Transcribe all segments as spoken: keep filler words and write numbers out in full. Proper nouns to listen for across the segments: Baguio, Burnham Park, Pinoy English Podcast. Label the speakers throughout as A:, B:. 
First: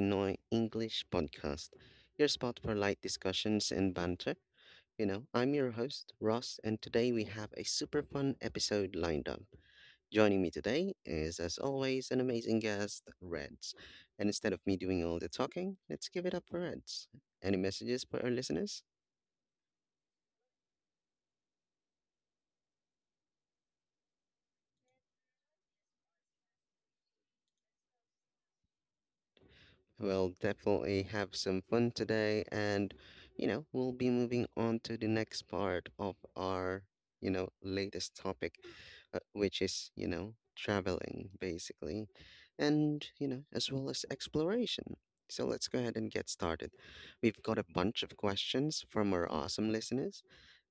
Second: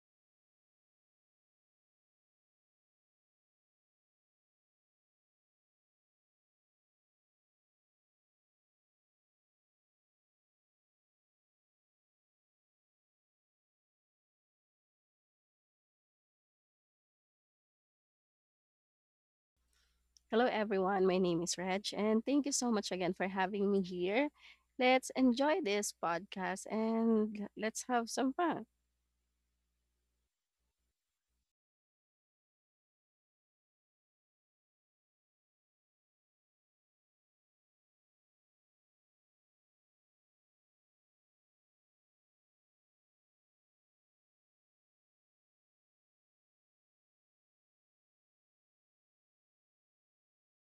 A: Pinoy English Podcast, your spot for light discussions and banter. You know, I'm your host, Ross, and today we have a super fun episode lined up. Joining me today is, as always, an amazing guest, Reds. And instead of me doing all the talking, let's give it up for Reds. Any messages for our listeners?
B: Hello, everyone. My name is Reg, and thank you so much again for having me here. Let's enjoy this podcast and let's have some fun.
A: We'll definitely have some fun today, and you know, we'll be moving on to the next part of our, you know, latest topic, uh, which is, you know, traveling basically, and, you know, as well as exploration. So let's go ahead and get started. We've got a bunch of questions from our awesome listeners,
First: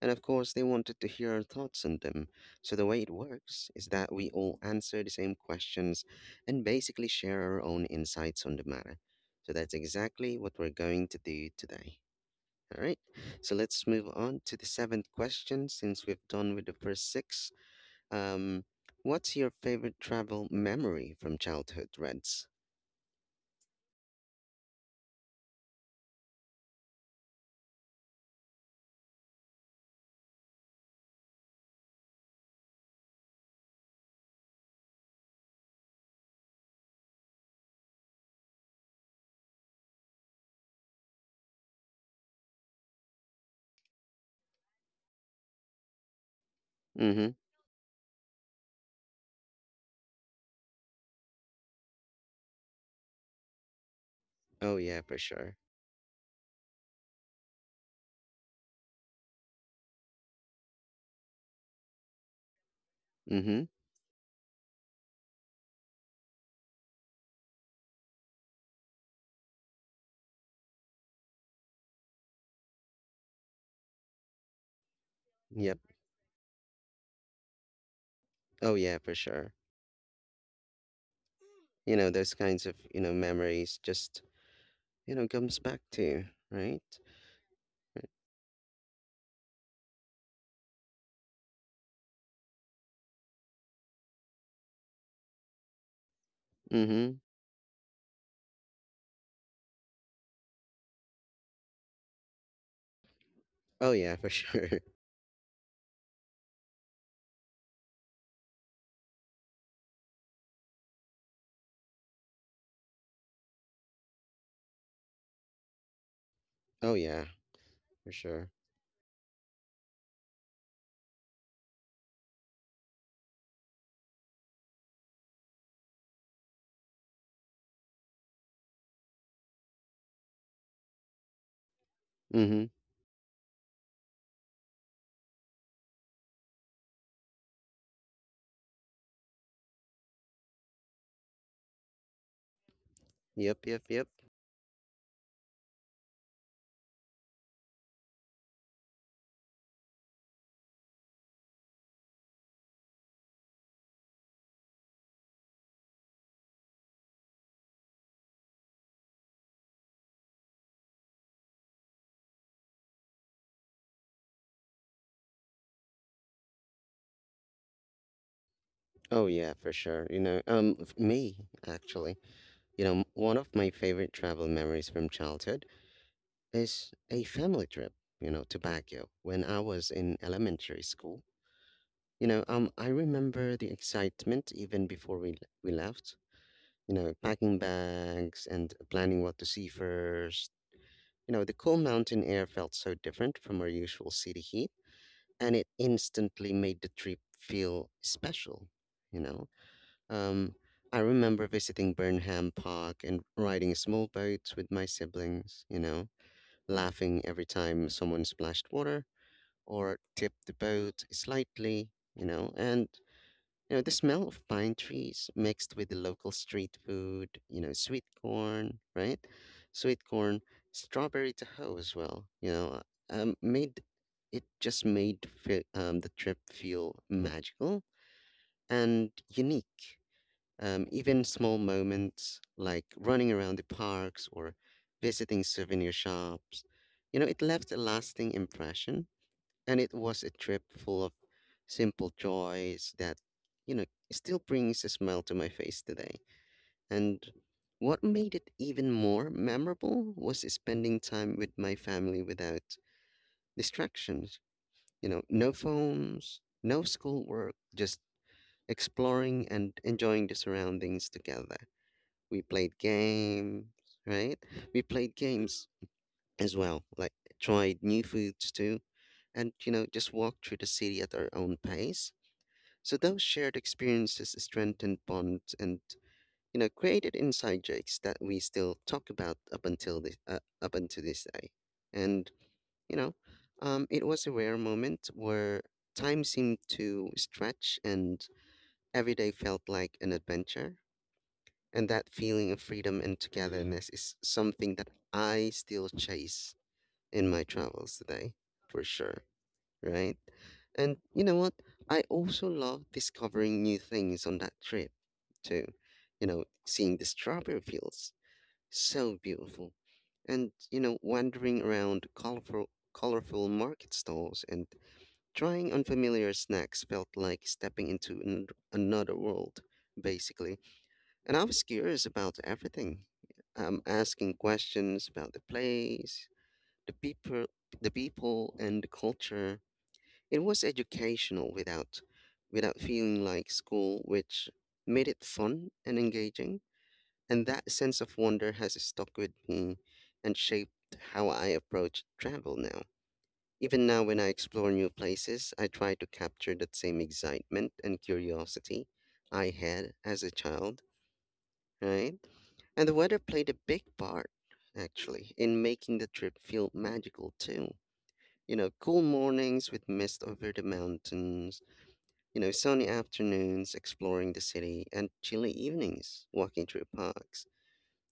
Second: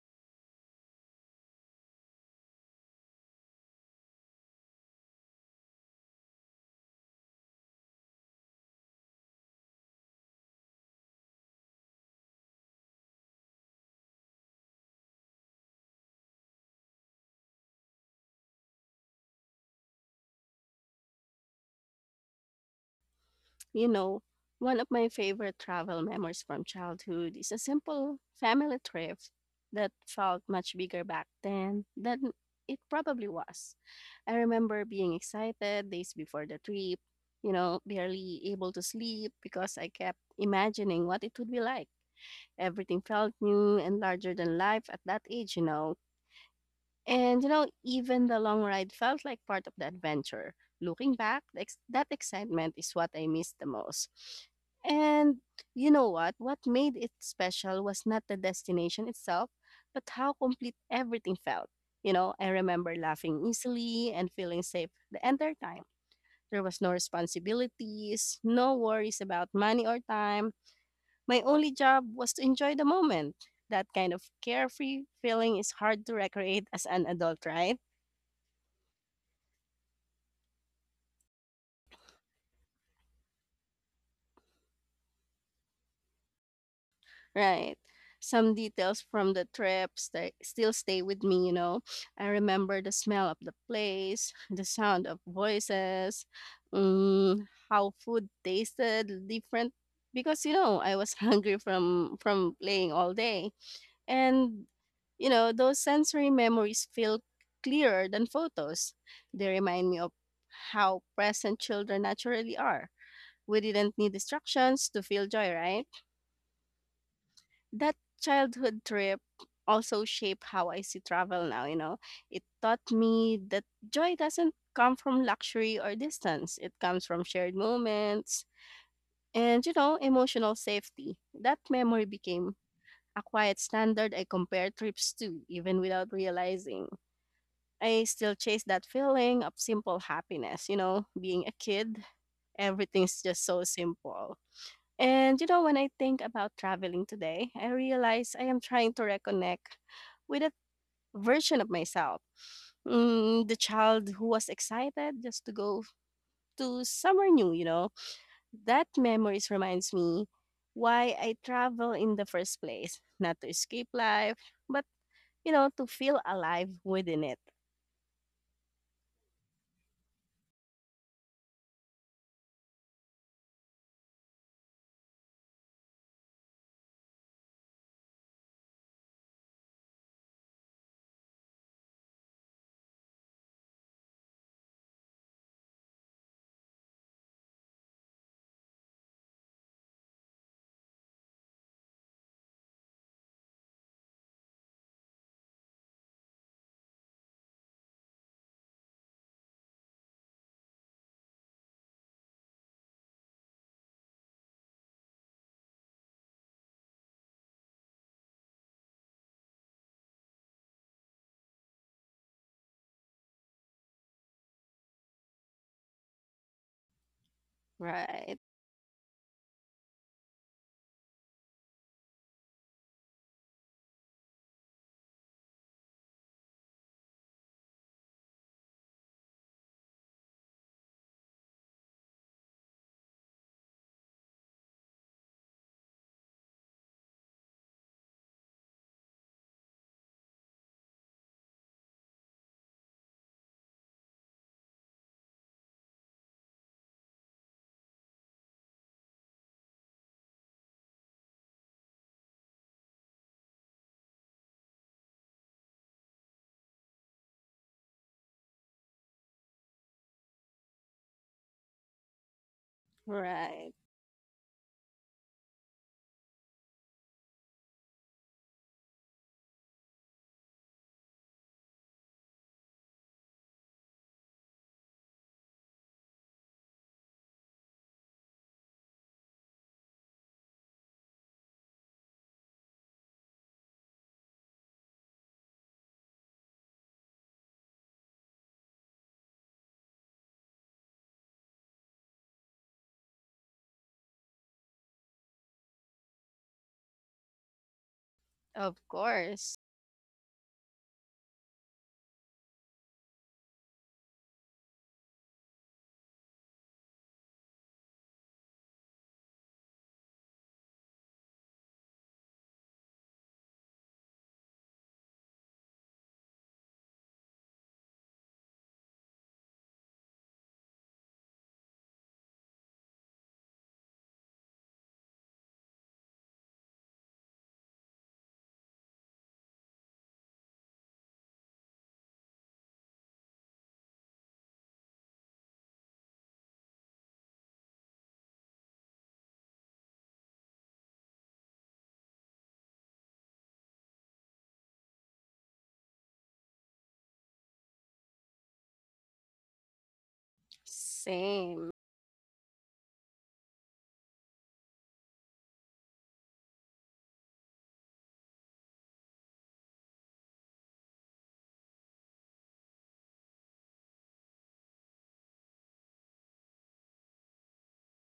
A: and of course, they wanted to hear our thoughts on them. So the way it works is that we all answer the same questions and basically share our own insights on the matter. So that's exactly what we're going to do today. All right. So let's move on to the seventh question since we've done with the first six. Um, what's your favorite travel memory from childhood, Reds?
B: You know, One of my favorite travel memories from childhood is a simple family trip that felt much bigger back then than it probably was. I remember being excited days before the trip, you know, barely able to sleep because I kept imagining what it would be like. Everything felt new and larger than life at that age. You know.
A: Mm-hmm.
B: And you know, even the long ride felt like part of the adventure. Looking back, the ex- that excitement is what I miss the most.
A: Oh yeah, for
B: And
A: sure.
B: you know what? What made it special was not the destination itself, but how complete everything felt. You know, I remember laughing
A: Mm-hmm.
B: easily and feeling safe the entire time. There was no responsibilities, no worries about money or time, my only job was to enjoy the moment. That kind of carefree feeling is
A: Yep.
B: hard to recreate as an adult, right?
A: Oh yeah, for sure. You know, those kinds of, you know, memories just, you know, comes back to you, right?
B: Right. Some details from the trip sta still stay with me. You know. I remember the smell of the place, the sound of voices,
A: Mm-hmm.
B: mm, how food tasted different because you know, I was hungry from from playing all day.
A: Oh yeah, for
B: And
A: sure.
B: you know, those sensory memories feel clearer than photos. They remind me of how present children naturally are. We didn't need distractions to feel joy, right?
A: Oh yeah,
B: That
A: for sure.
B: childhood trip also shaped how I see travel now. You know. It taught me that joy doesn't come from luxury or distance. It comes from shared moments and you know, emotional safety. That memory became
A: Mm-hmm.
B: a quiet standard I compare trips to, even without realizing. I still chase that feeling of simple happiness. You know, being a kid, everything's just so
A: Yep, yep, yep.
B: simple. And you know, when I think about traveling today, I realize I am trying to reconnect with a version of myself. Mm, the child who was excited just to go to somewhere new. You know. That memories reminds me why I travel in the first place, not to escape life, but you know, to feel alive within it.
A: Oh yeah, for sure. You know, um, f- me actually, you know, m- one of my favorite travel memories from childhood is a family trip, you know, to Baguio when I was in elementary school. You know, um, I remember the excitement even before we we left. You know, packing bags and planning what to see first. You know, the cool mountain air felt so different from our usual city heat, and it instantly made the trip feel special. You know, um, I remember visiting Burnham Park and riding small boats with my siblings. You know, laughing every time someone splashed water or tip the boat slightly, you know, and you know the smell of pine trees mixed with the local street food, you know, sweet
B: Right,
A: corn, right? Sweet corn, strawberry tahoe as well, you know, um, made it just made fe- um, the trip feel magical and unique. Um, even small moments like running around the parks or visiting souvenir shops, you know, it left a lasting impression, and it was a trip full of simple joys that, you know, still brings a smile to my face today. And what made it even more memorable was spending time with my family without distractions. You know, no phones, no schoolwork, just exploring and enjoying the surroundings together. We played games,
B: right.
A: right? We played games as well, like tried new foods too, and you know, just walked through the city at our own pace. So those shared experiences strengthened bonds, and you know, created inside jokes that we still talk about up until this uh, up until this day. And you know, um, it was a rare moment where time seemed to stretch and every day felt like an adventure. And that feeling of freedom and togetherness is something that I still chase in my travels today,
B: Of
A: for sure,
B: course.
A: right? And you know what? I also love discovering new things on that trip, too. You know, seeing the strawberry fields, so beautiful. And, you know, wandering around colorful, colorful market stalls and trying unfamiliar snacks felt like stepping into an, another world, basically. And I was curious about everything. I'm asking questions about the place, the people the people and the culture. It was educational without without feeling like school, which made it fun and engaging. And that sense of wonder has stuck with me and shaped how I approach travel now. Even now when I explore new places, I try to capture that same excitement and curiosity I had as a child,
B: Same.
A: right? And the weather played a big part actually in making the trip feel magical too. You know, cool mornings with mist over the mountains, you know, sunny afternoons exploring the city, and chilly evenings walking through parks.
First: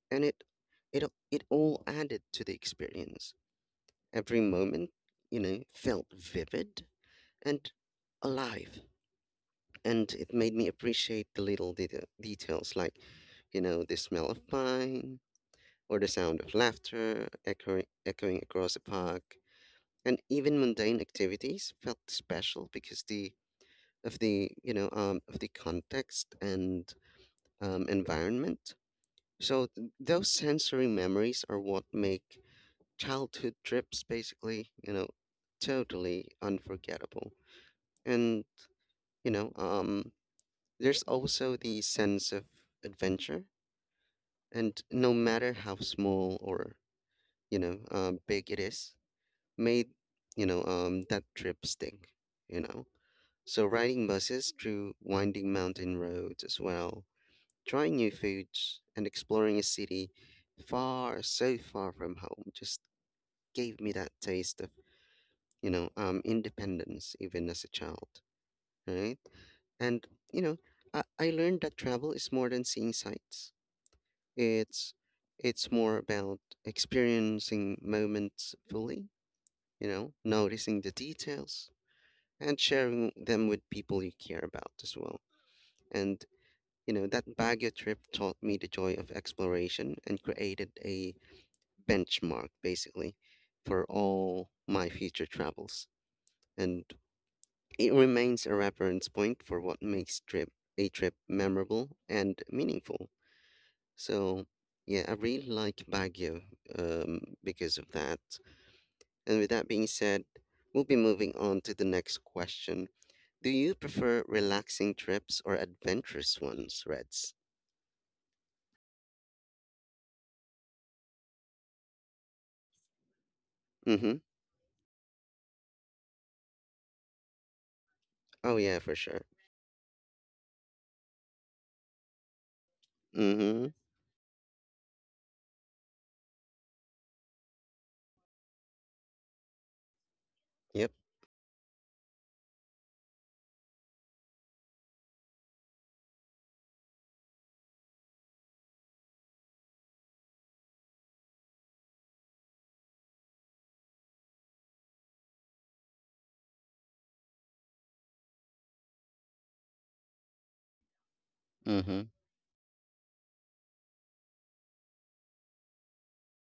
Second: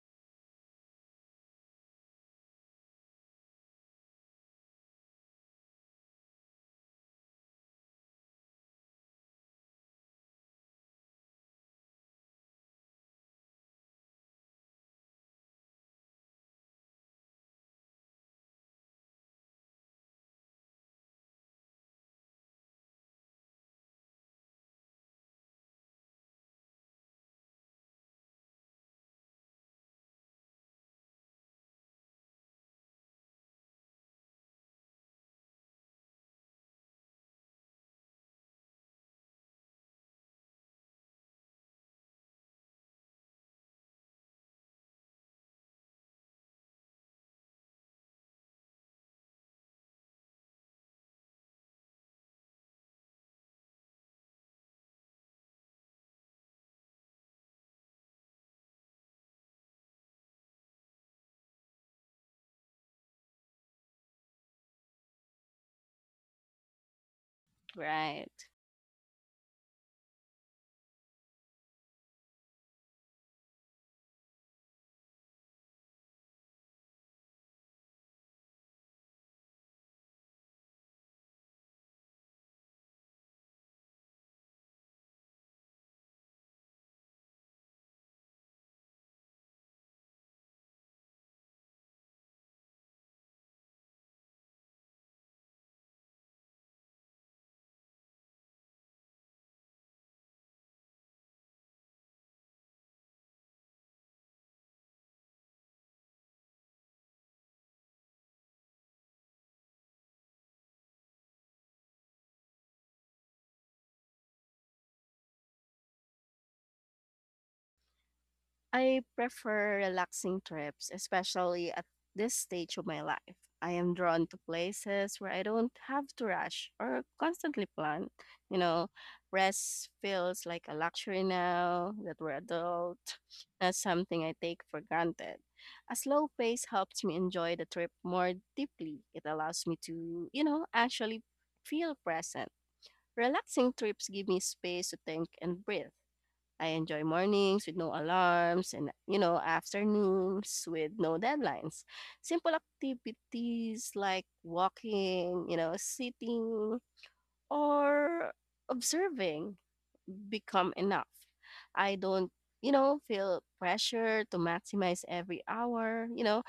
A: And it it a- it all added to the experience. Every moment, you know, felt vivid and alive. And it made me appreciate the little deta details like, you know, the smell of pine or the sound of laughter echoing, echoing across the park. And even mundane activities felt special because the of the you know um, of the context and um, environment. So th- those sensory memories are what make childhood trips basically, you know, totally unforgettable. And you know, um, there's also the sense of adventure, and no matter how small or you know uh, big it is, made, you know, um, that trip stick. You know. So riding buses through winding mountain roads as well, trying new foods and exploring a city far, so far from home just gave me that taste of, you know, um, independence even as a child,
B: Right.
A: right? And, you know, I, I learned that travel is more than seeing sights. It's it's more about experiencing moments fully, you know, noticing the details and sharing them with people you care about as well. And you know, that Baguio trip taught me the joy of exploration and created a benchmark basically for all my future travels, and it remains a reference point for what makes trip a trip memorable and meaningful. So, yeah, I really like Baguio, um, because of that. And with that being said, we'll be moving on to the next question. Do you prefer relaxing trips or adventurous ones, Reds?
B: I prefer relaxing trips, especially at this stage of my life. I am
A: Mm-hmm.
B: drawn to places where I don't have to rush or constantly plan.
A: Oh
B: You
A: yeah,
B: know,
A: for sure.
B: rest feels like a luxury now that we're adult,
A: Mm-hmm.
B: not something I take for granted. A slow pace helps me enjoy the trip more deeply. It allows me to you know,
A: Yep.
B: actually feel present. Relaxing trips give me space to think and breathe. I enjoy mornings with no alarms and you know, afternoons with no deadlines. Simple activities like walking, you know, sitting, or observing become enough. I
A: Mm-hmm.
B: don't you know, feel pressure to maximize every hour. You know,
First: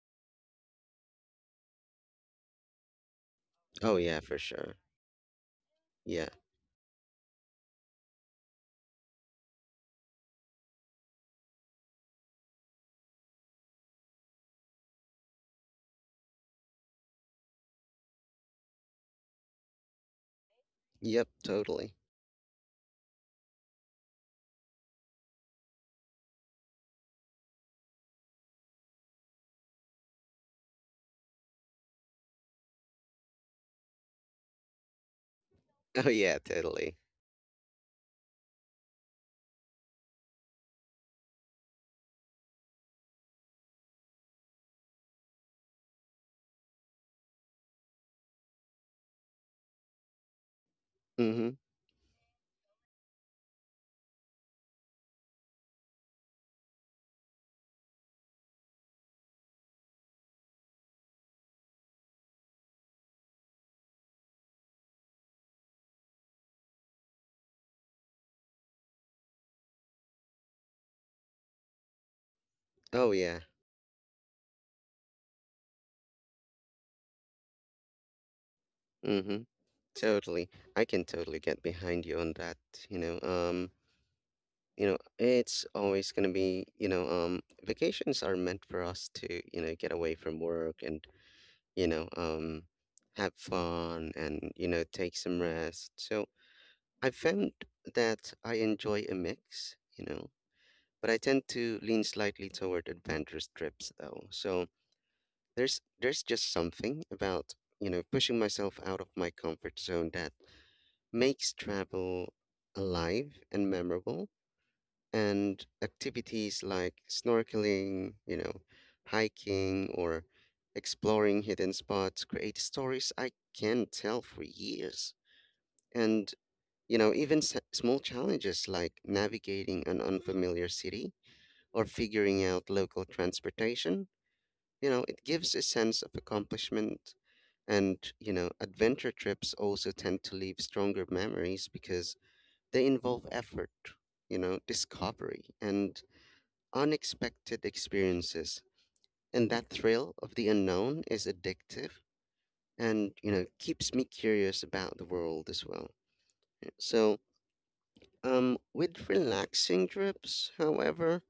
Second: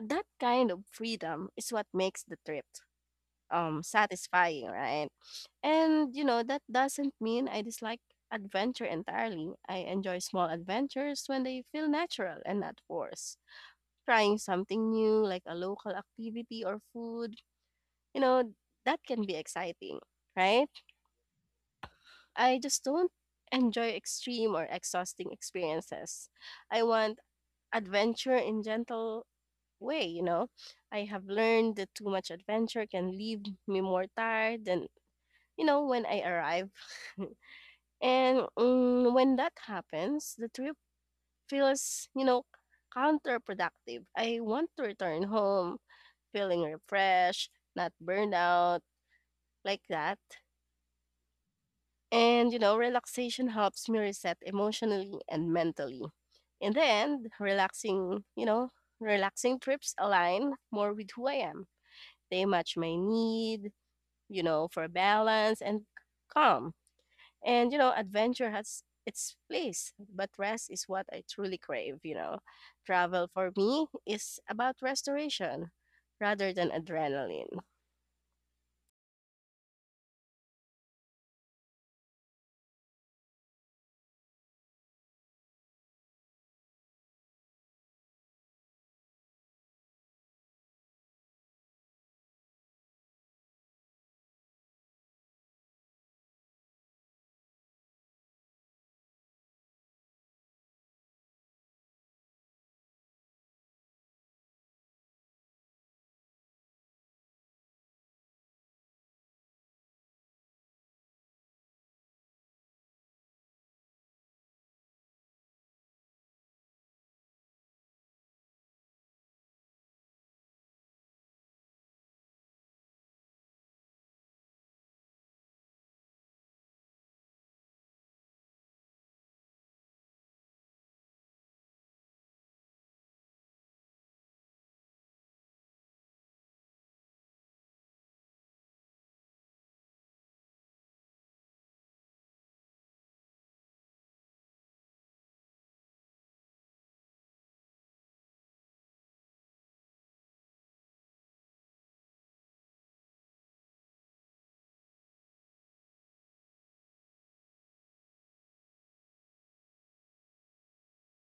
B: that kind of freedom is what makes the trip um
A: Oh yeah, for
B: satisfying,
A: sure.
B: right? And you
A: Yeah.
B: know, that doesn't mean I dislike adventure entirely. I enjoy small adventures when they feel natural and not forced. Trying something new like a local activity or food, you know, that can be exciting, right?
A: Yep, totally.
B: I just don't enjoy extreme or exhausting experiences. I want adventure in gentle way. You know. I have learned that too much adventure can leave me more tired than you know, when
A: Oh
B: I
A: yeah,
B: arrive.
A: totally.
B: And mm, when that happens, the trip feels you know, counterproductive. I want to return home feeling refreshed, not burned out, like that.
A: Mm-hmm.
B: And you know, relaxation helps me reset emotionally and mentally. In the end, relaxing, you know, relaxing trips align more with who I am. They match my need you know, for balance and calm. And you know, adventure has its place, but rest is what I truly crave. You know.
A: Oh
B: Travel
A: yeah.
B: for me is about restoration rather than adrenaline.
A: Mm-hmm. Totally. I can totally get behind you on that. You know, um, you know, it's always gonna be, you know, um, vacations are meant for us to, you know, get away from work and, you know, um, have fun and, you know, take some rest. So I found that I enjoy a mix, you know, but I tend to lean slightly toward adventurous trips though. So there's there's just something about, you know, pushing myself out of my comfort zone that makes travel alive and memorable. And activities like snorkeling, you know, hiking or exploring hidden spots create stories I can tell for years. And, you know, even s- small challenges like navigating an unfamiliar city or figuring out local transportation, you know, it gives a sense of accomplishment. And, you know, adventure trips also tend to leave stronger memories because they involve effort, you know, discovery, and unexpected experiences. And that thrill of the unknown is addictive and, you know, keeps me curious about the world as well. So, um, with relaxing trips, however,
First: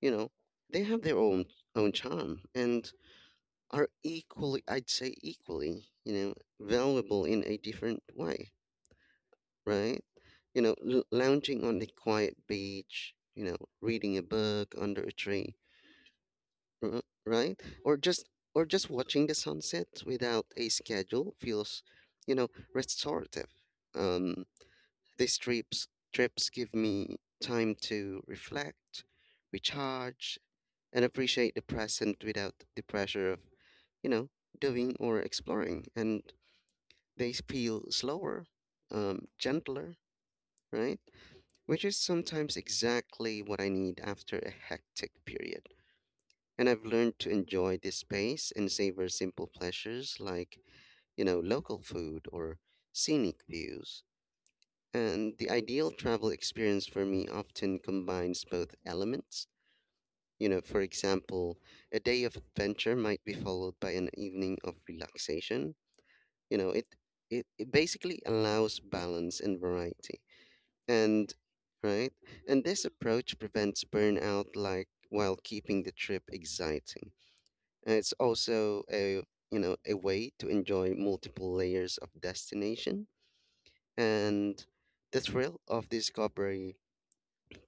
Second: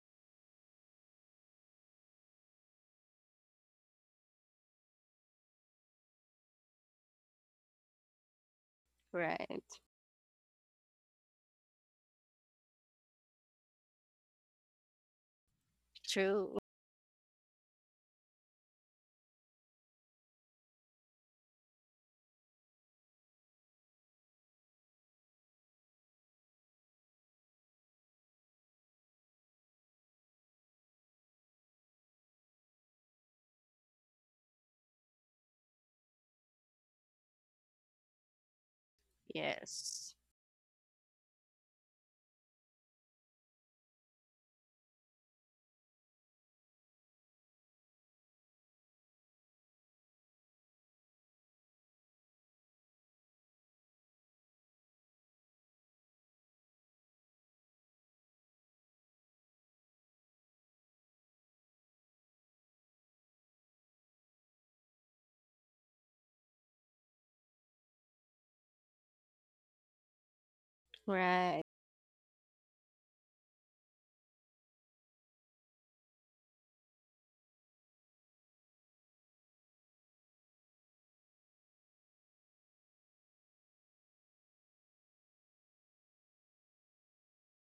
A: you know, they have their own own charm and are equally, I'd say equally, you know, valuable in a different way,
B: Right.
A: right? You know, l- lounging on a quiet beach, you know, reading a book under a tree,
B: True.
A: r- right? Or just or just watching the sunset without a schedule feels, you know, restorative. Um, these trips trips give me time to reflect, recharge, and appreciate the present without the pressure of, you know, doing or exploring. And they feel slower, um, gentler,
B: Yes.
A: right? Which is sometimes exactly what I need after a hectic period. And I've learned to enjoy this space and savor simple pleasures like, you know, local food or scenic views. And the ideal travel experience for me often combines both elements. You know, for example, a day of adventure might be followed by an evening of relaxation. You know, it it, it basically allows balance and variety. And
B: Right.
A: right? And this approach prevents burnout like while keeping the trip exciting. And it's also a, you know, a way to enjoy multiple layers of destination and the thrill of discovery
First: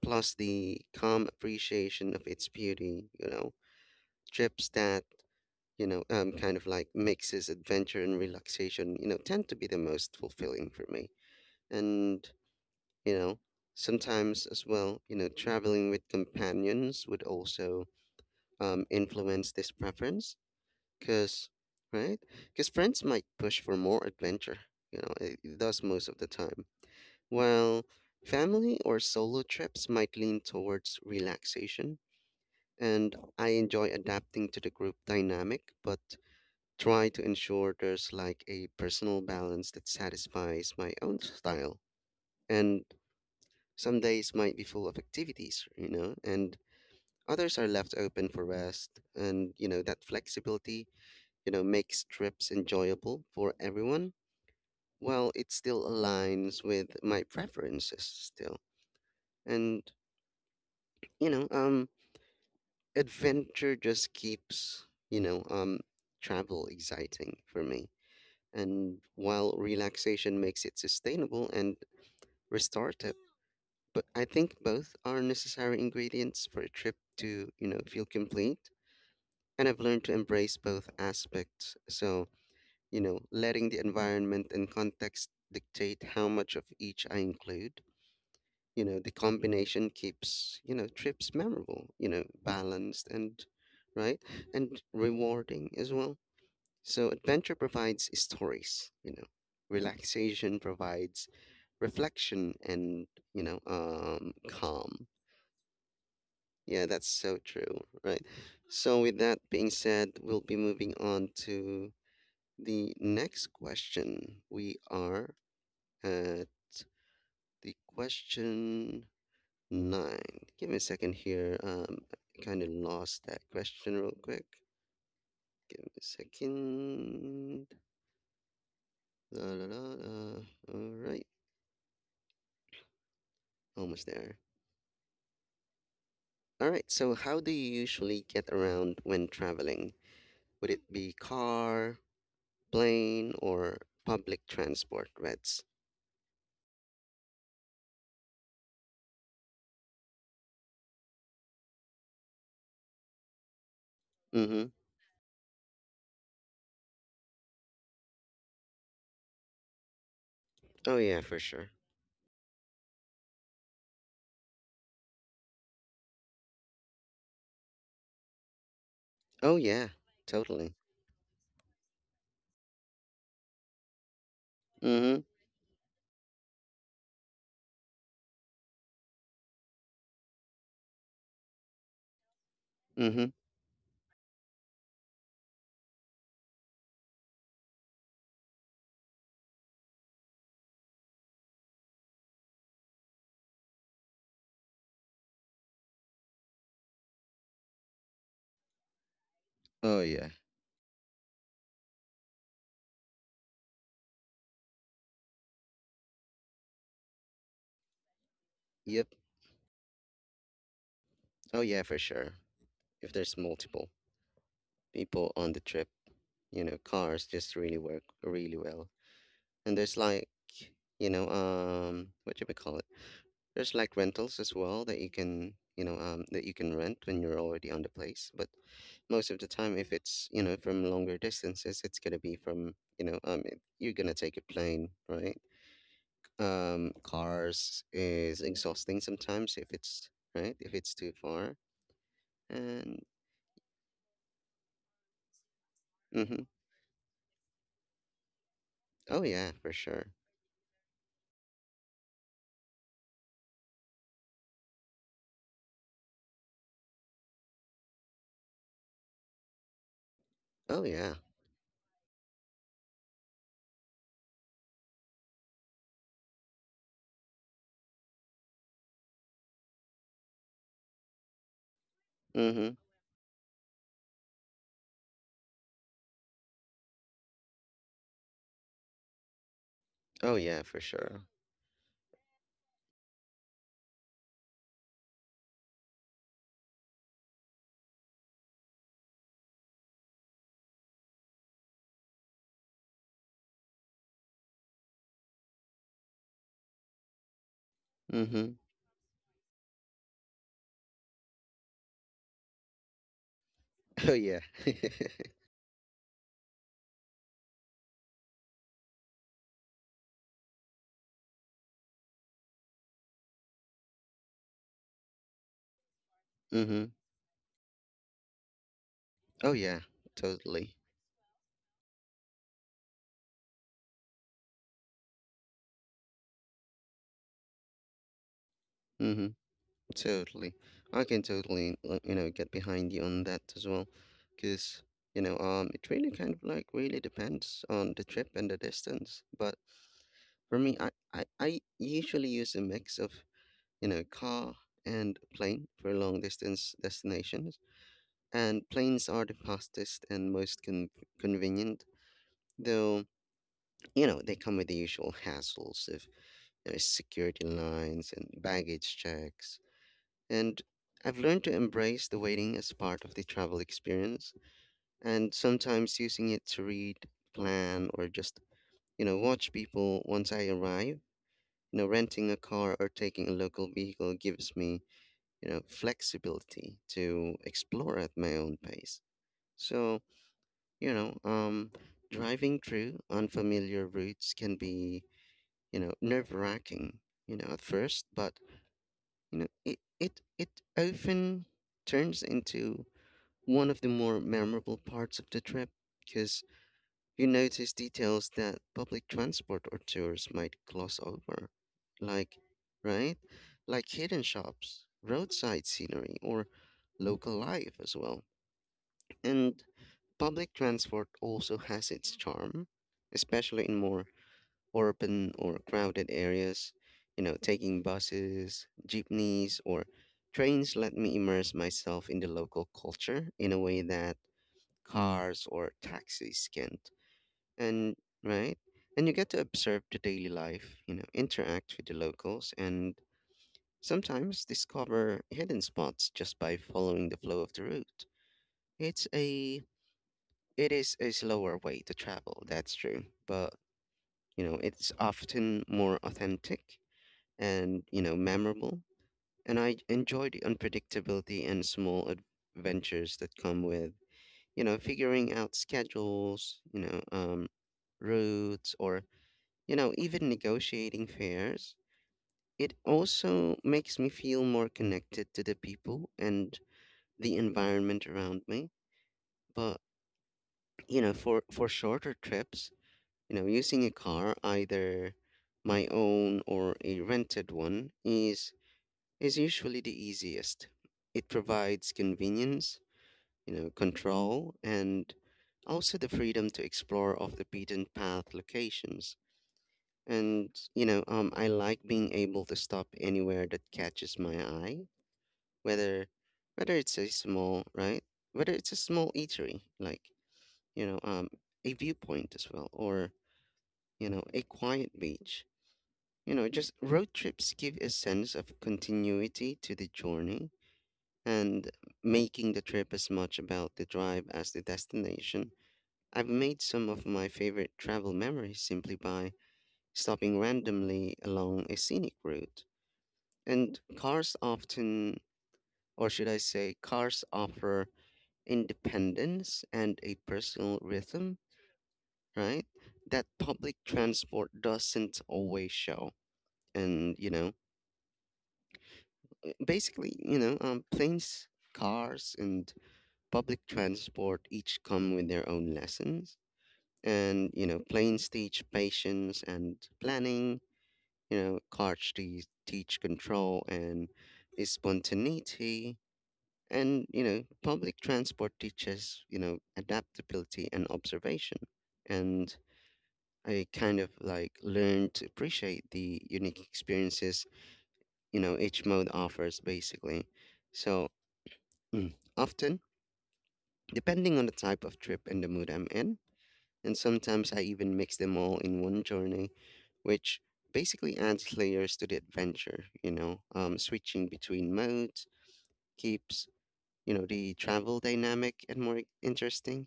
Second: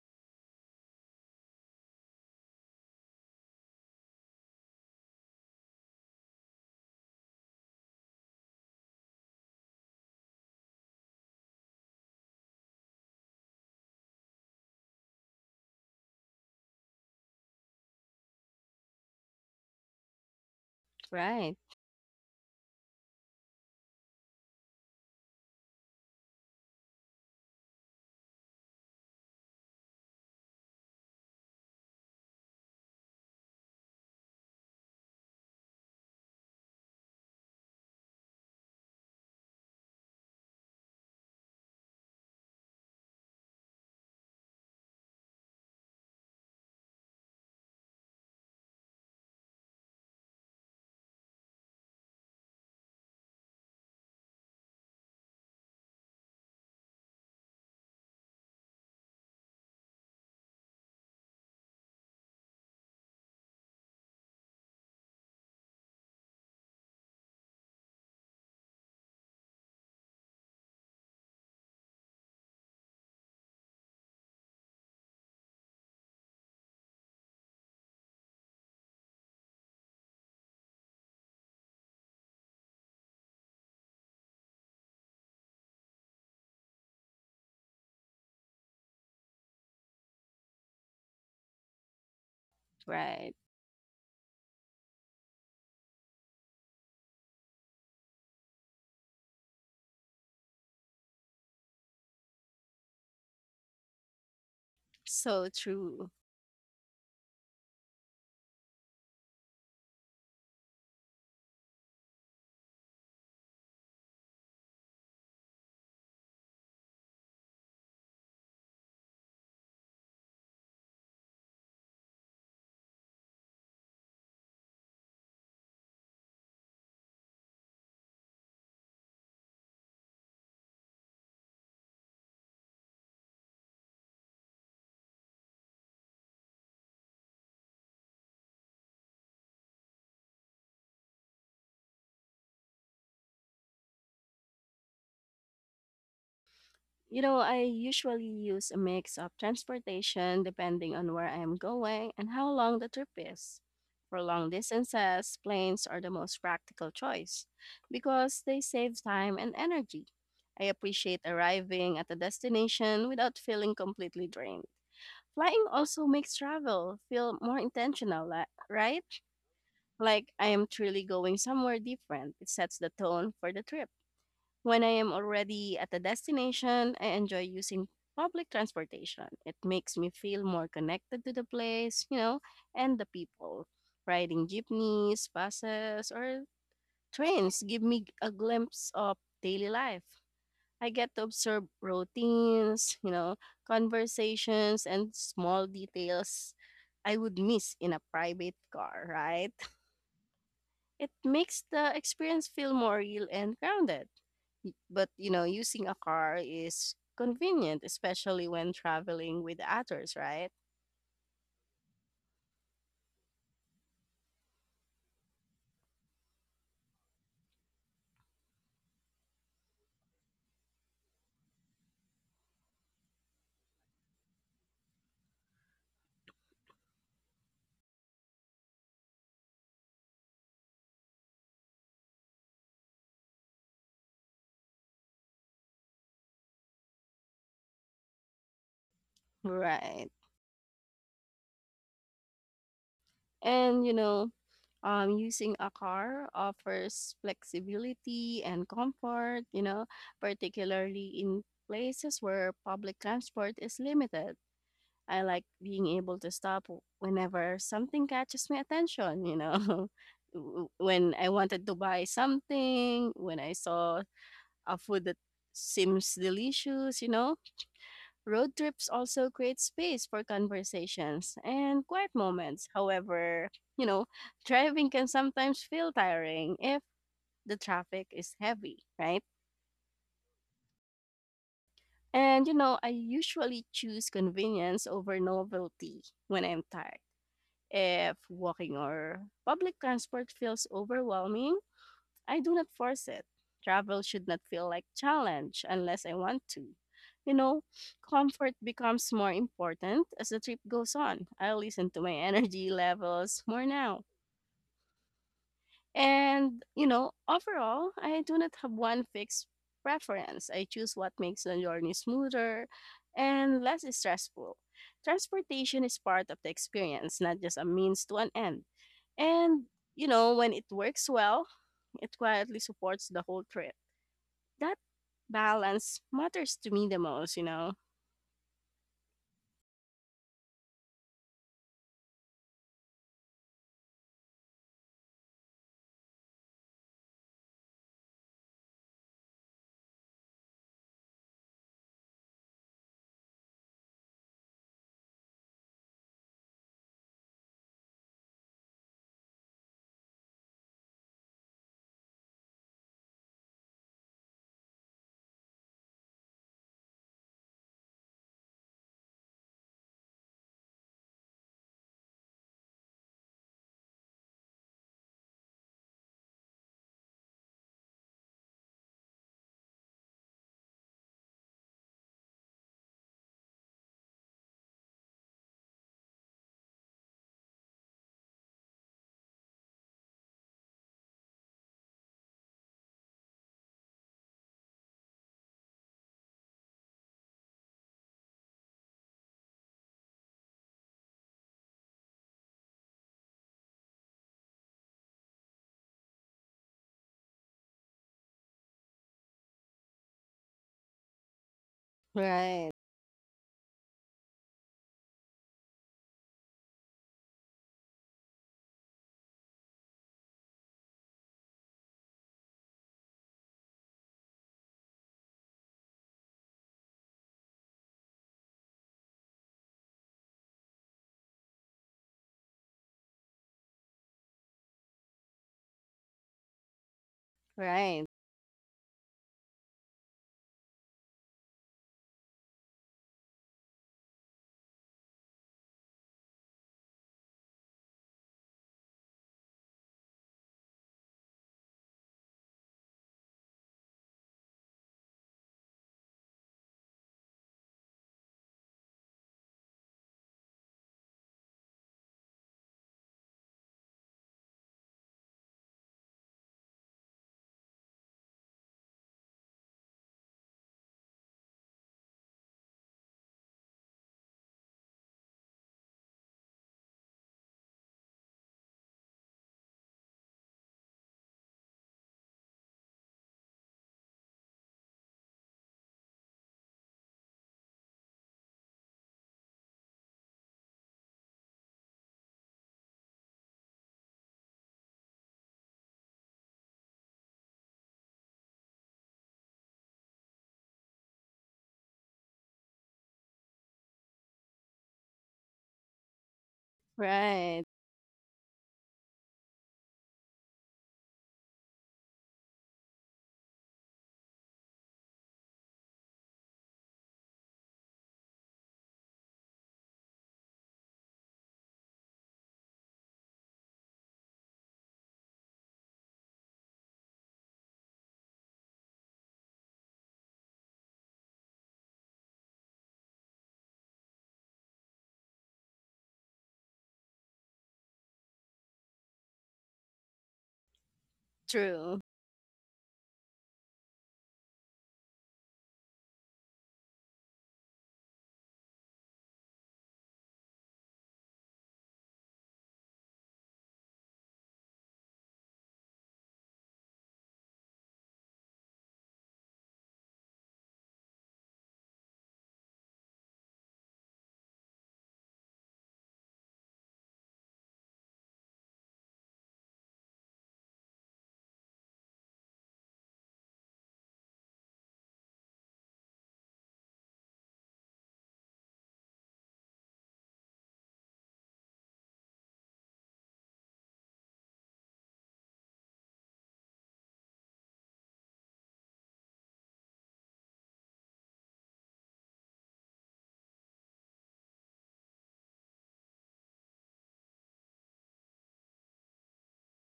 A: plus the calm appreciation of its beauty. You know, trips that, you know, um kind of like mixes adventure and relaxation, you know, tend to be the most fulfilling for me. And you know, sometimes as well, you know, traveling with companions would also, um, influence this preference because
B: Right.
A: right? Because friends might push for more adventure. You know, it, it does most of the time, while family or solo trips might lean towards relaxation. And I enjoy adapting to the group dynamic but try to ensure there's like a personal balance that satisfies my own style. And some days might be full of activities, you know, and others are left open for rest. And, you know, that flexibility, you know, makes trips enjoyable for everyone while it still aligns with my preferences still. And, you know, um, adventure just keeps, you know, um, travel exciting for me. And while relaxation makes it sustainable and restorative. But I think both are necessary ingredients for a trip to, you know, feel complete. And I've learned to embrace both aspects. So, you know, letting the environment and context dictate how much of each I include. You know, the combination keeps, you know, trips memorable, you know, balanced
B: Right.
A: and, right, and rewarding as well. So adventure provides stories, you know. Relaxation provides reflection and, you know, um, calm.
B: So true.
A: Yeah, that's so true, right? So, with that being said, we'll be moving on to the next question. We are at the question nine. Give me a second here. Um, I kind of lost that question real quick. Give me a second. La, la, la, la. All right, almost there. All right, so how do you usually get around when traveling? Would it be car, plane, or public transport, Reds?
B: You know, I usually use a mix of transportation depending on where I am going and how long the trip is. For long
A: Mm-hmm.
B: distances, planes are the most practical choice because they save time and energy. I
A: Oh yeah,
B: appreciate
A: for sure.
B: arriving at a destination without feeling completely drained. Flying also makes travel feel more intentional, li- right?
A: Oh yeah,
B: Like I am
A: totally.
B: truly going somewhere different. It sets the tone for the trip. When I am
A: Mm-hmm.
B: already at a destination, I enjoy using public transportation. It makes me feel more connected to the place you know, and the
A: Mm-hmm.
B: people. Riding jeepneys, buses, or trains give me a glimpse of daily life. I get to observe routines, you know, conversations, and small details I would miss in a private car, right?
A: Oh yeah.
B: It makes the experience feel more real and grounded. Y- But you know, using a car is convenient, especially when
A: Yep.
B: traveling with others, right?
A: Oh yeah, for sure. If there's multiple people on the trip, you know, cars just really work really well. And there's like, you know, um, what should we call it? There's like rentals as well that you can, you know, um, that you can rent when you're already on the place. But most of the time, if it's, you know, from longer distances, it's gonna be from, you know, um, it, you're gonna take a plane, right? Um cars is exhausting sometimes if it's
B: Right.
A: right, if it's too far and
B: And you know, um, using a car
A: mm-hmm.
B: offers flexibility and
A: Oh
B: comfort,
A: yeah,
B: you
A: for
B: know,
A: sure.
B: particularly in places where public transport is limited. I like being able to stop w- whenever something catches my attention. You know. W-
A: Oh
B: when
A: yeah.
B: I wanted to buy something, when I saw a food that seems delicious. You know. Road trips also create space for conversations and quiet moments.
A: Mm-hmm.
B: However, you know, driving can sometimes feel tiring if the traffic is heavy, right?
A: Oh yeah, for sure.
B: And you know, I usually choose convenience over novelty when I'm tired. If walking or public transport feels overwhelming, I do not force it. Travel should not feel like challenge unless I want to. You know, comfort
A: Mm-hmm.
B: becomes more important as the trip goes on. I listen to my energy levels more now.
A: Oh yeah.
B: And you know, overall, I do not have one fixed preference. I choose what makes the journey smoother and less stressful. Transportation is part of the
A: Mm-hmm.
B: experience, not just a means to an end.
A: Oh
B: And
A: yeah,
B: you know, when it
A: totally.
B: works well, it quietly supports the whole trip. That balance matters to me the most, you know?
A: Mm-hmm. Totally. I can totally like, you know get behind you on that as well because you know um it really kind of like really depends on the trip and the distance, but for me, i i, I usually use a mix of, you know, car and plane for long distance destinations. And planes are the fastest and most con- convenient, though, you know, they come with the usual hassles of, you know, security lines and baggage checks. And I've learned to embrace the waiting as part of the travel experience, and sometimes using it to read, plan, or just, you know, watch people once I arrive. You know, renting a car or taking a local vehicle gives me, you know, flexibility to explore at my own pace. So, you know, um, driving through unfamiliar routes can be, you know, nerve-wracking, you know, at first, but, you know, it it it often turns into one of the more memorable parts of the trip because you notice details that public transport or tours might gloss over, like,
B: Right,
A: right? Like hidden shops, roadside scenery, or local life as well. And public transport also has its charm, especially in more urban or crowded areas. You know, taking buses, jeepneys, or trains let me immerse myself in the local culture in a way that cars or taxis can't, and
B: right,
A: right, and you get to observe the daily life, you know interact with the locals, and sometimes discover hidden spots just by following the flow of the route. it's a it is a slower way to travel, that's true, but you know it's often more authentic, and, you know memorable. And I enjoy the unpredictability and small adventures that come with, you know figuring out schedules, you know um routes, or, You know, even negotiating fares, it also makes me feel more connected to the people and the environment around me. But, you know, for, for shorter trips, you know, using a car, either my own or a rented one, is is usually the easiest. It provides convenience, you know, control, and also the freedom to explore off the beaten path locations. And, you know, um, I like being able to stop anywhere that catches my eye, whether whether it's a
B: right.
A: small, right? Whether it's a small eatery, like, you know, um, a viewpoint as well, or, you know, a quiet beach. You know, just road trips give a sense of continuity to the journey, and making the trip as much about the drive as the destination. I've made some of my favorite travel memories simply by stopping randomly along a scenic route. And cars often, or should I say, cars offer independence and a personal rhythm,
B: True.
A: right? That public transport doesn't always show. And, you know, eh, basically, you know, um, planes, cars, and public transport each come with their own lessons. And, you know, planes teach patience and planning, you know, cars te- teach control and spontaneity. And, you know, public transport teaches, you know, adaptability and observation. And I kind of like learned to appreciate the unique experiences, you know, each mode offers basically. So, mm, often, depending on the type of trip and the mood I'm in, and sometimes I even mix them all in one journey, which basically adds layers to the adventure, you know, um, switching between modes keeps, you know, the travel dynamic and more interesting.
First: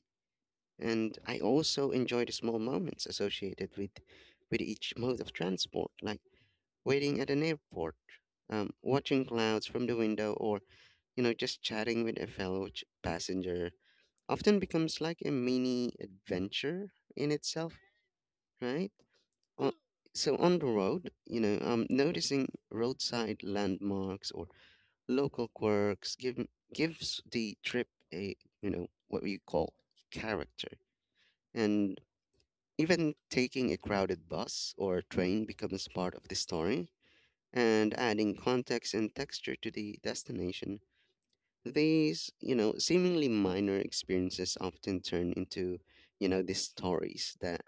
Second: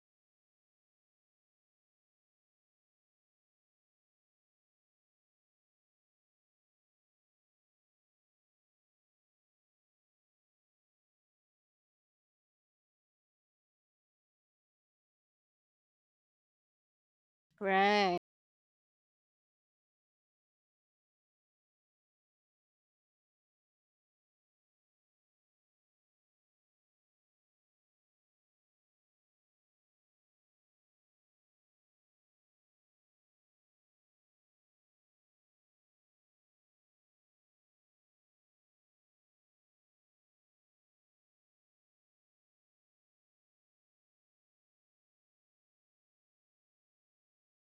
A: And I also enjoy the small moments associated with with each mode of transport, like waiting at an airport, um, watching clouds from the window, or you know just chatting with a fellow ch- passenger. Often becomes like a mini adventure in itself,
B: Right,
A: right? Uh, so on the road, you know, um, noticing roadside landmarks or local quirks give, gives the trip a, you know what we call, character. And even taking a crowded bus or train becomes part of the story, and adding context and texture to the destination. These, you know, seemingly minor experiences often turn into, you know, these stories that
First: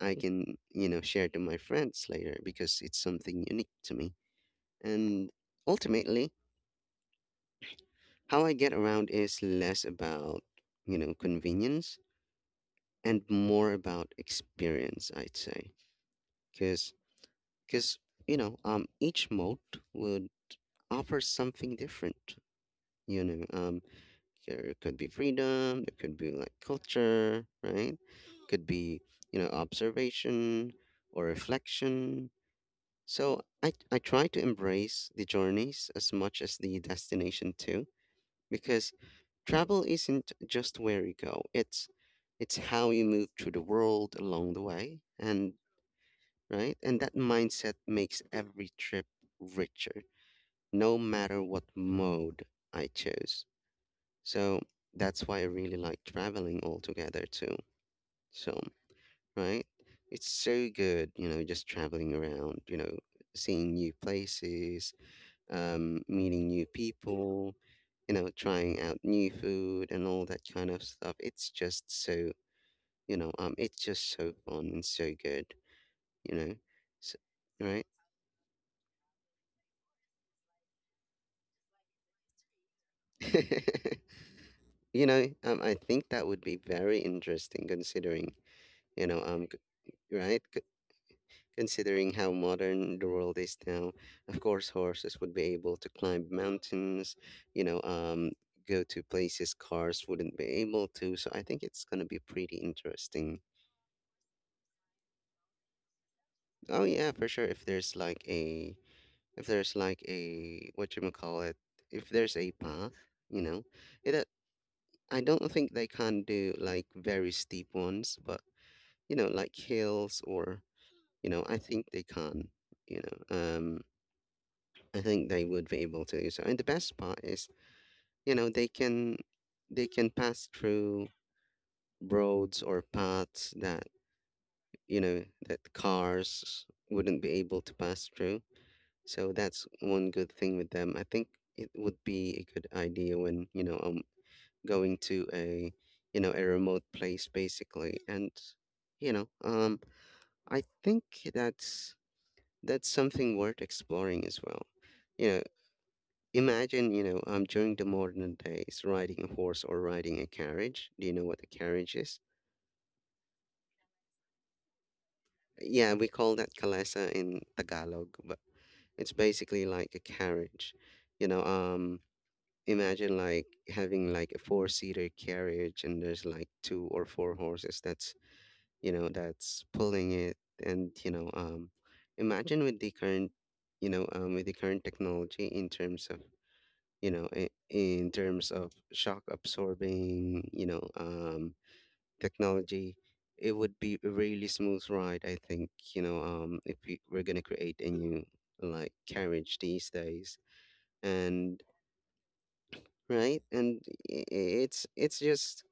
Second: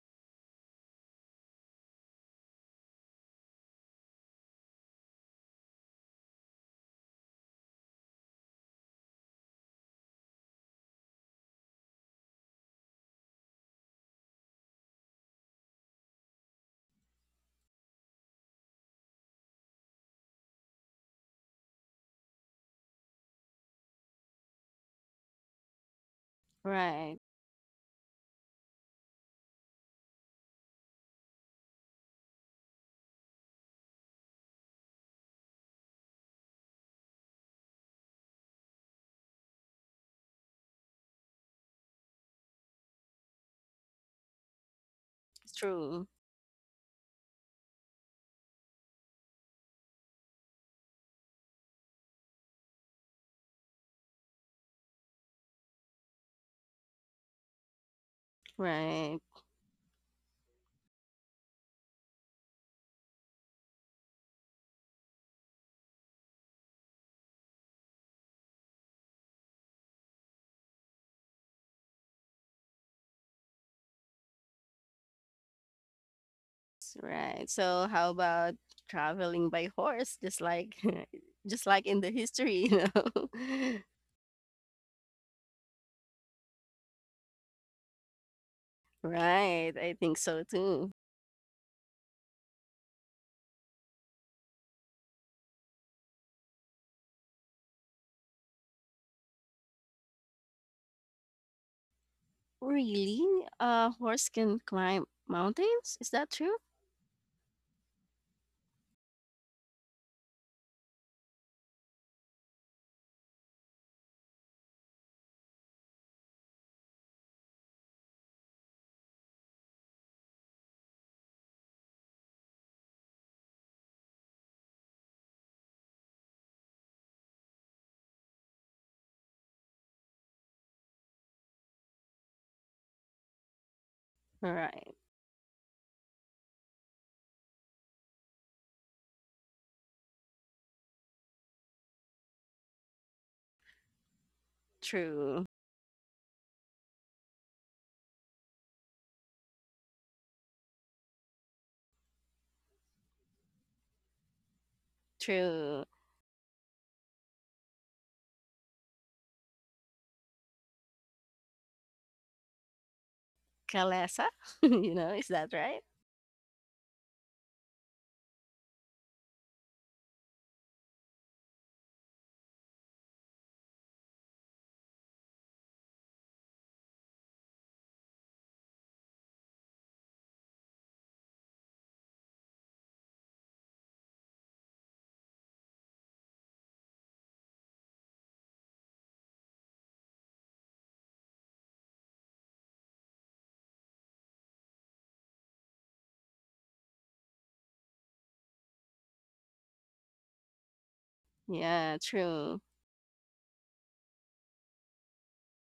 A: I can, you know, share to my friends later because it's something unique to me. And ultimately, how I get around is less about, you know, convenience and more about experience, I'd say. Because because, you know um each mode would offer something different, you know um there could be freedom, there could be like
B: right.
A: culture, right, could be, you know observation, or reflection. So i i try to embrace the journeys as much as the destination too, because travel isn't just where you go, it's it's how you move through the world along the way, and
B: True.
A: right, and that mindset makes every trip richer no matter what mode I chose. So that's why I really like traveling altogether too. So,
B: Right,
A: right? It's so good, you know, just traveling around, you know, seeing new places, um, meeting new people, you know, trying out new food and all that kind of stuff. It's just so, you know, um, it's just so fun and so good, you know, so,
B: right.
A: right?
B: So how about traveling by horse, just like just like in the history, you know?
A: you know, um, I think that would be very interesting considering, you know, um,
B: Right, I
A: c-
B: think
A: right?
B: so
A: C-
B: too.
A: considering how modern the world is now, of course, horses would be able to climb mountains, you know, um, go to places cars wouldn't be able to. So I think it's gonna be pretty interesting.
B: Really? A horse can climb mountains? Is that true?
A: Oh yeah, for sure. If there's like a, if there's like a, what you call it, if there's a path, you know, it. Uh, I don't think they can do like very steep ones, but, you know, like hills or, you know, I think they can you know. Um, I think they would be able to do so. And the best part is, you know, they can they can pass through roads or paths that,
B: Right.
A: you know, that cars wouldn't be able to pass through. So that's one good thing with them. I think it would be a good idea when, you know, I'm going to
B: True.
A: a, you know, a remote place basically. And, you know, um, I think that's that's something worth exploring as well. You know,
B: True.
A: Imagine, you know, um, during the modern days, riding a horse or riding a carriage. Do you know what a carriage is?
B: Kalesa, you know, is that right?
A: Yeah, we call that kalesa in Tagalog, but it's basically like a carriage. You know, um, imagine like having like a four-seater carriage and there's like two or four horses that's, you know, that's pulling it. And, you know, um, imagine with the current, you know, um, with the current technology in terms of, you know, in, in terms of shock absorbing, you know, um, technology, it would be a really smooth ride. I think, you know, um, if we, we're gonna create a new like carriage these days, and
B: Yeah, true.
A: right, and i- i- it's it's just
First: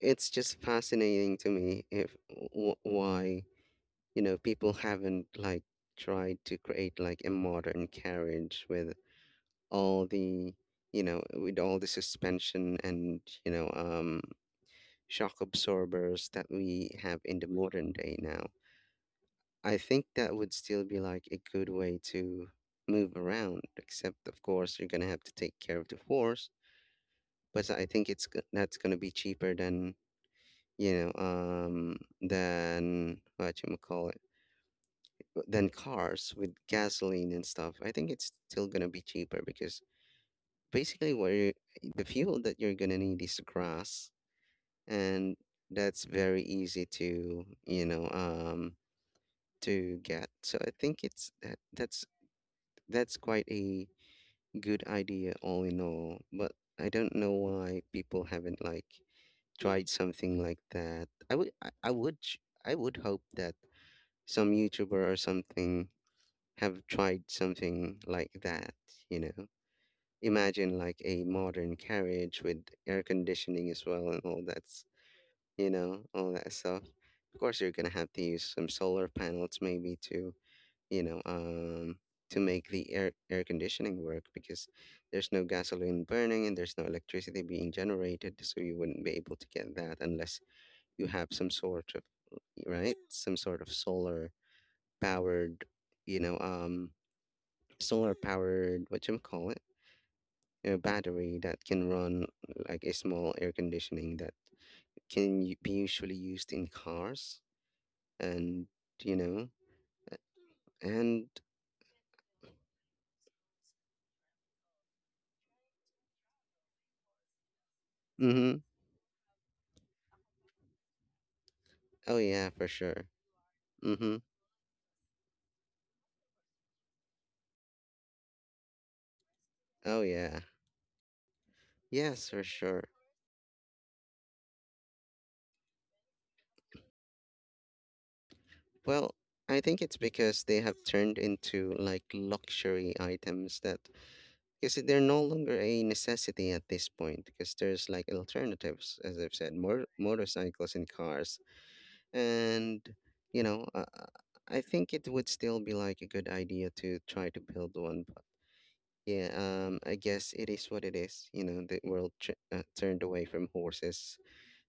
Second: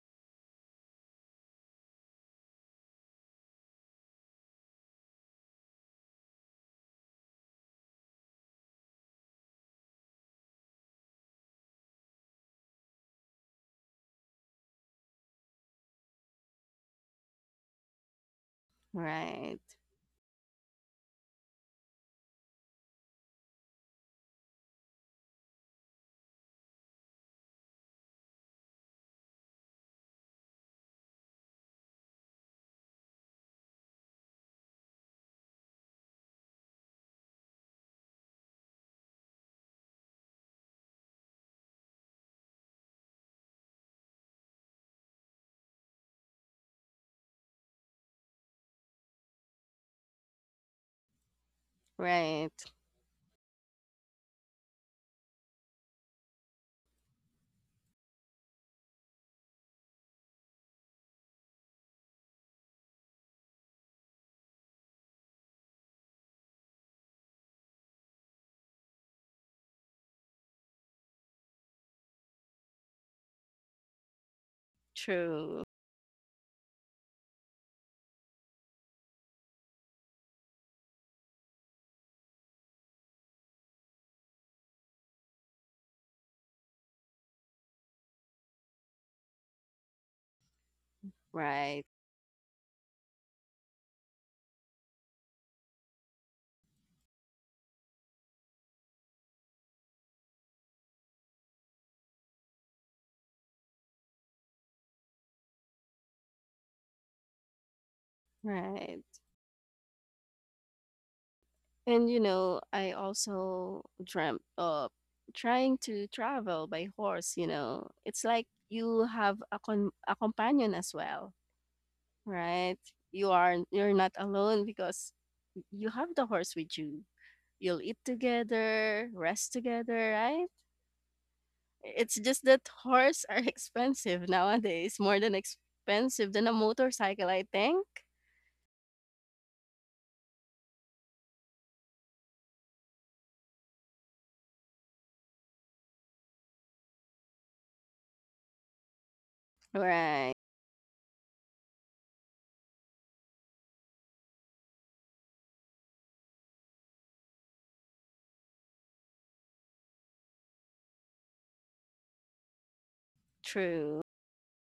A: it's just fascinating to me if w- why, you know people haven't like tried to create like a modern carriage with all the, you know with all the suspension and, you know um, shock absorbers that we have in the modern day now.
B: Right.
A: I think that would still be like a good way to move around, except of course you're gonna have to take care of the horse, but I think it's go- that's gonna be cheaper than, you know um than what you call it, than cars with gasoline and stuff. I think it's still gonna be cheaper because basically where you, the fuel that you're gonna need is grass, and that's very easy to you know um to get. So I think it's that that's
B: Right.
A: that's quite a good idea all in all. But I don't know why people haven't like tried something like that. I would I, I would ch- I would hope that some YouTuber or something have tried something like that. You know. Imagine like a modern carriage with air conditioning as well and all that's,
B: True.
A: you know, all that stuff. Of course, you're gonna have to use some solar panels maybe to, you know, um, to make the air air conditioning work because there's no gasoline burning and there's no electricity being generated, so you wouldn't be able to get that unless you have some
B: Right.
A: sort of, right, some sort of solar powered, you know, um, solar powered, what you call it, a battery that can run like a small air conditioning that can u- be usually used in cars and,
B: Right.
A: you know and
B: And you know, I also dreamt of trying to travel by horse. You know. It's like
A: mm-hmm.
B: you have a con a companion as well,
A: Oh yeah, for
B: right?
A: sure.
B: You are you're not
A: Mm-hmm.
B: alone because you have the horse with you. You'll eat together, rest
A: Oh
B: together,
A: yeah.
B: right? It's
A: Yes, for
B: just that
A: sure.
B: horses are expensive nowadays, more than expensive than a motorcycle, I think.
A: Well, I think it's because they have turned into like luxury items that because they're no longer a necessity at this point because there's like alternatives, as I've said, more
B: Right.
A: motorcycles and cars, and, you know uh, I think it would still be like a good idea to try to build one, but yeah, um I guess it is what it is, you know the world ch- uh, turned away from
B: True.
A: horses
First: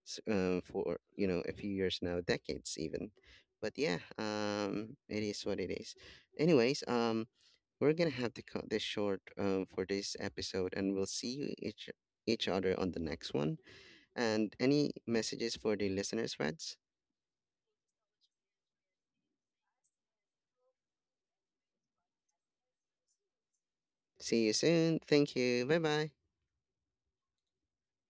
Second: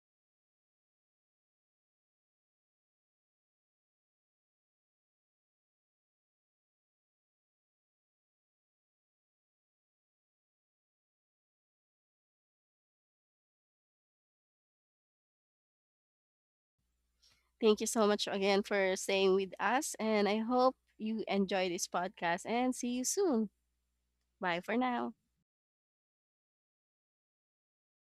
A: s- uh, for, you know a few years now, decades even. But yeah, um it is what it is. Anyways, um we're gonna have to cut this short, um, for this episode and we'll see you each each other on the next one. And any messages for the listeners, Reds?
B: Thank you so much again for staying with us, and I hope you enjoy this podcast and see you soon.
A: See you
B: Bye for
A: soon.
B: now.
A: Thank you. Bye bye.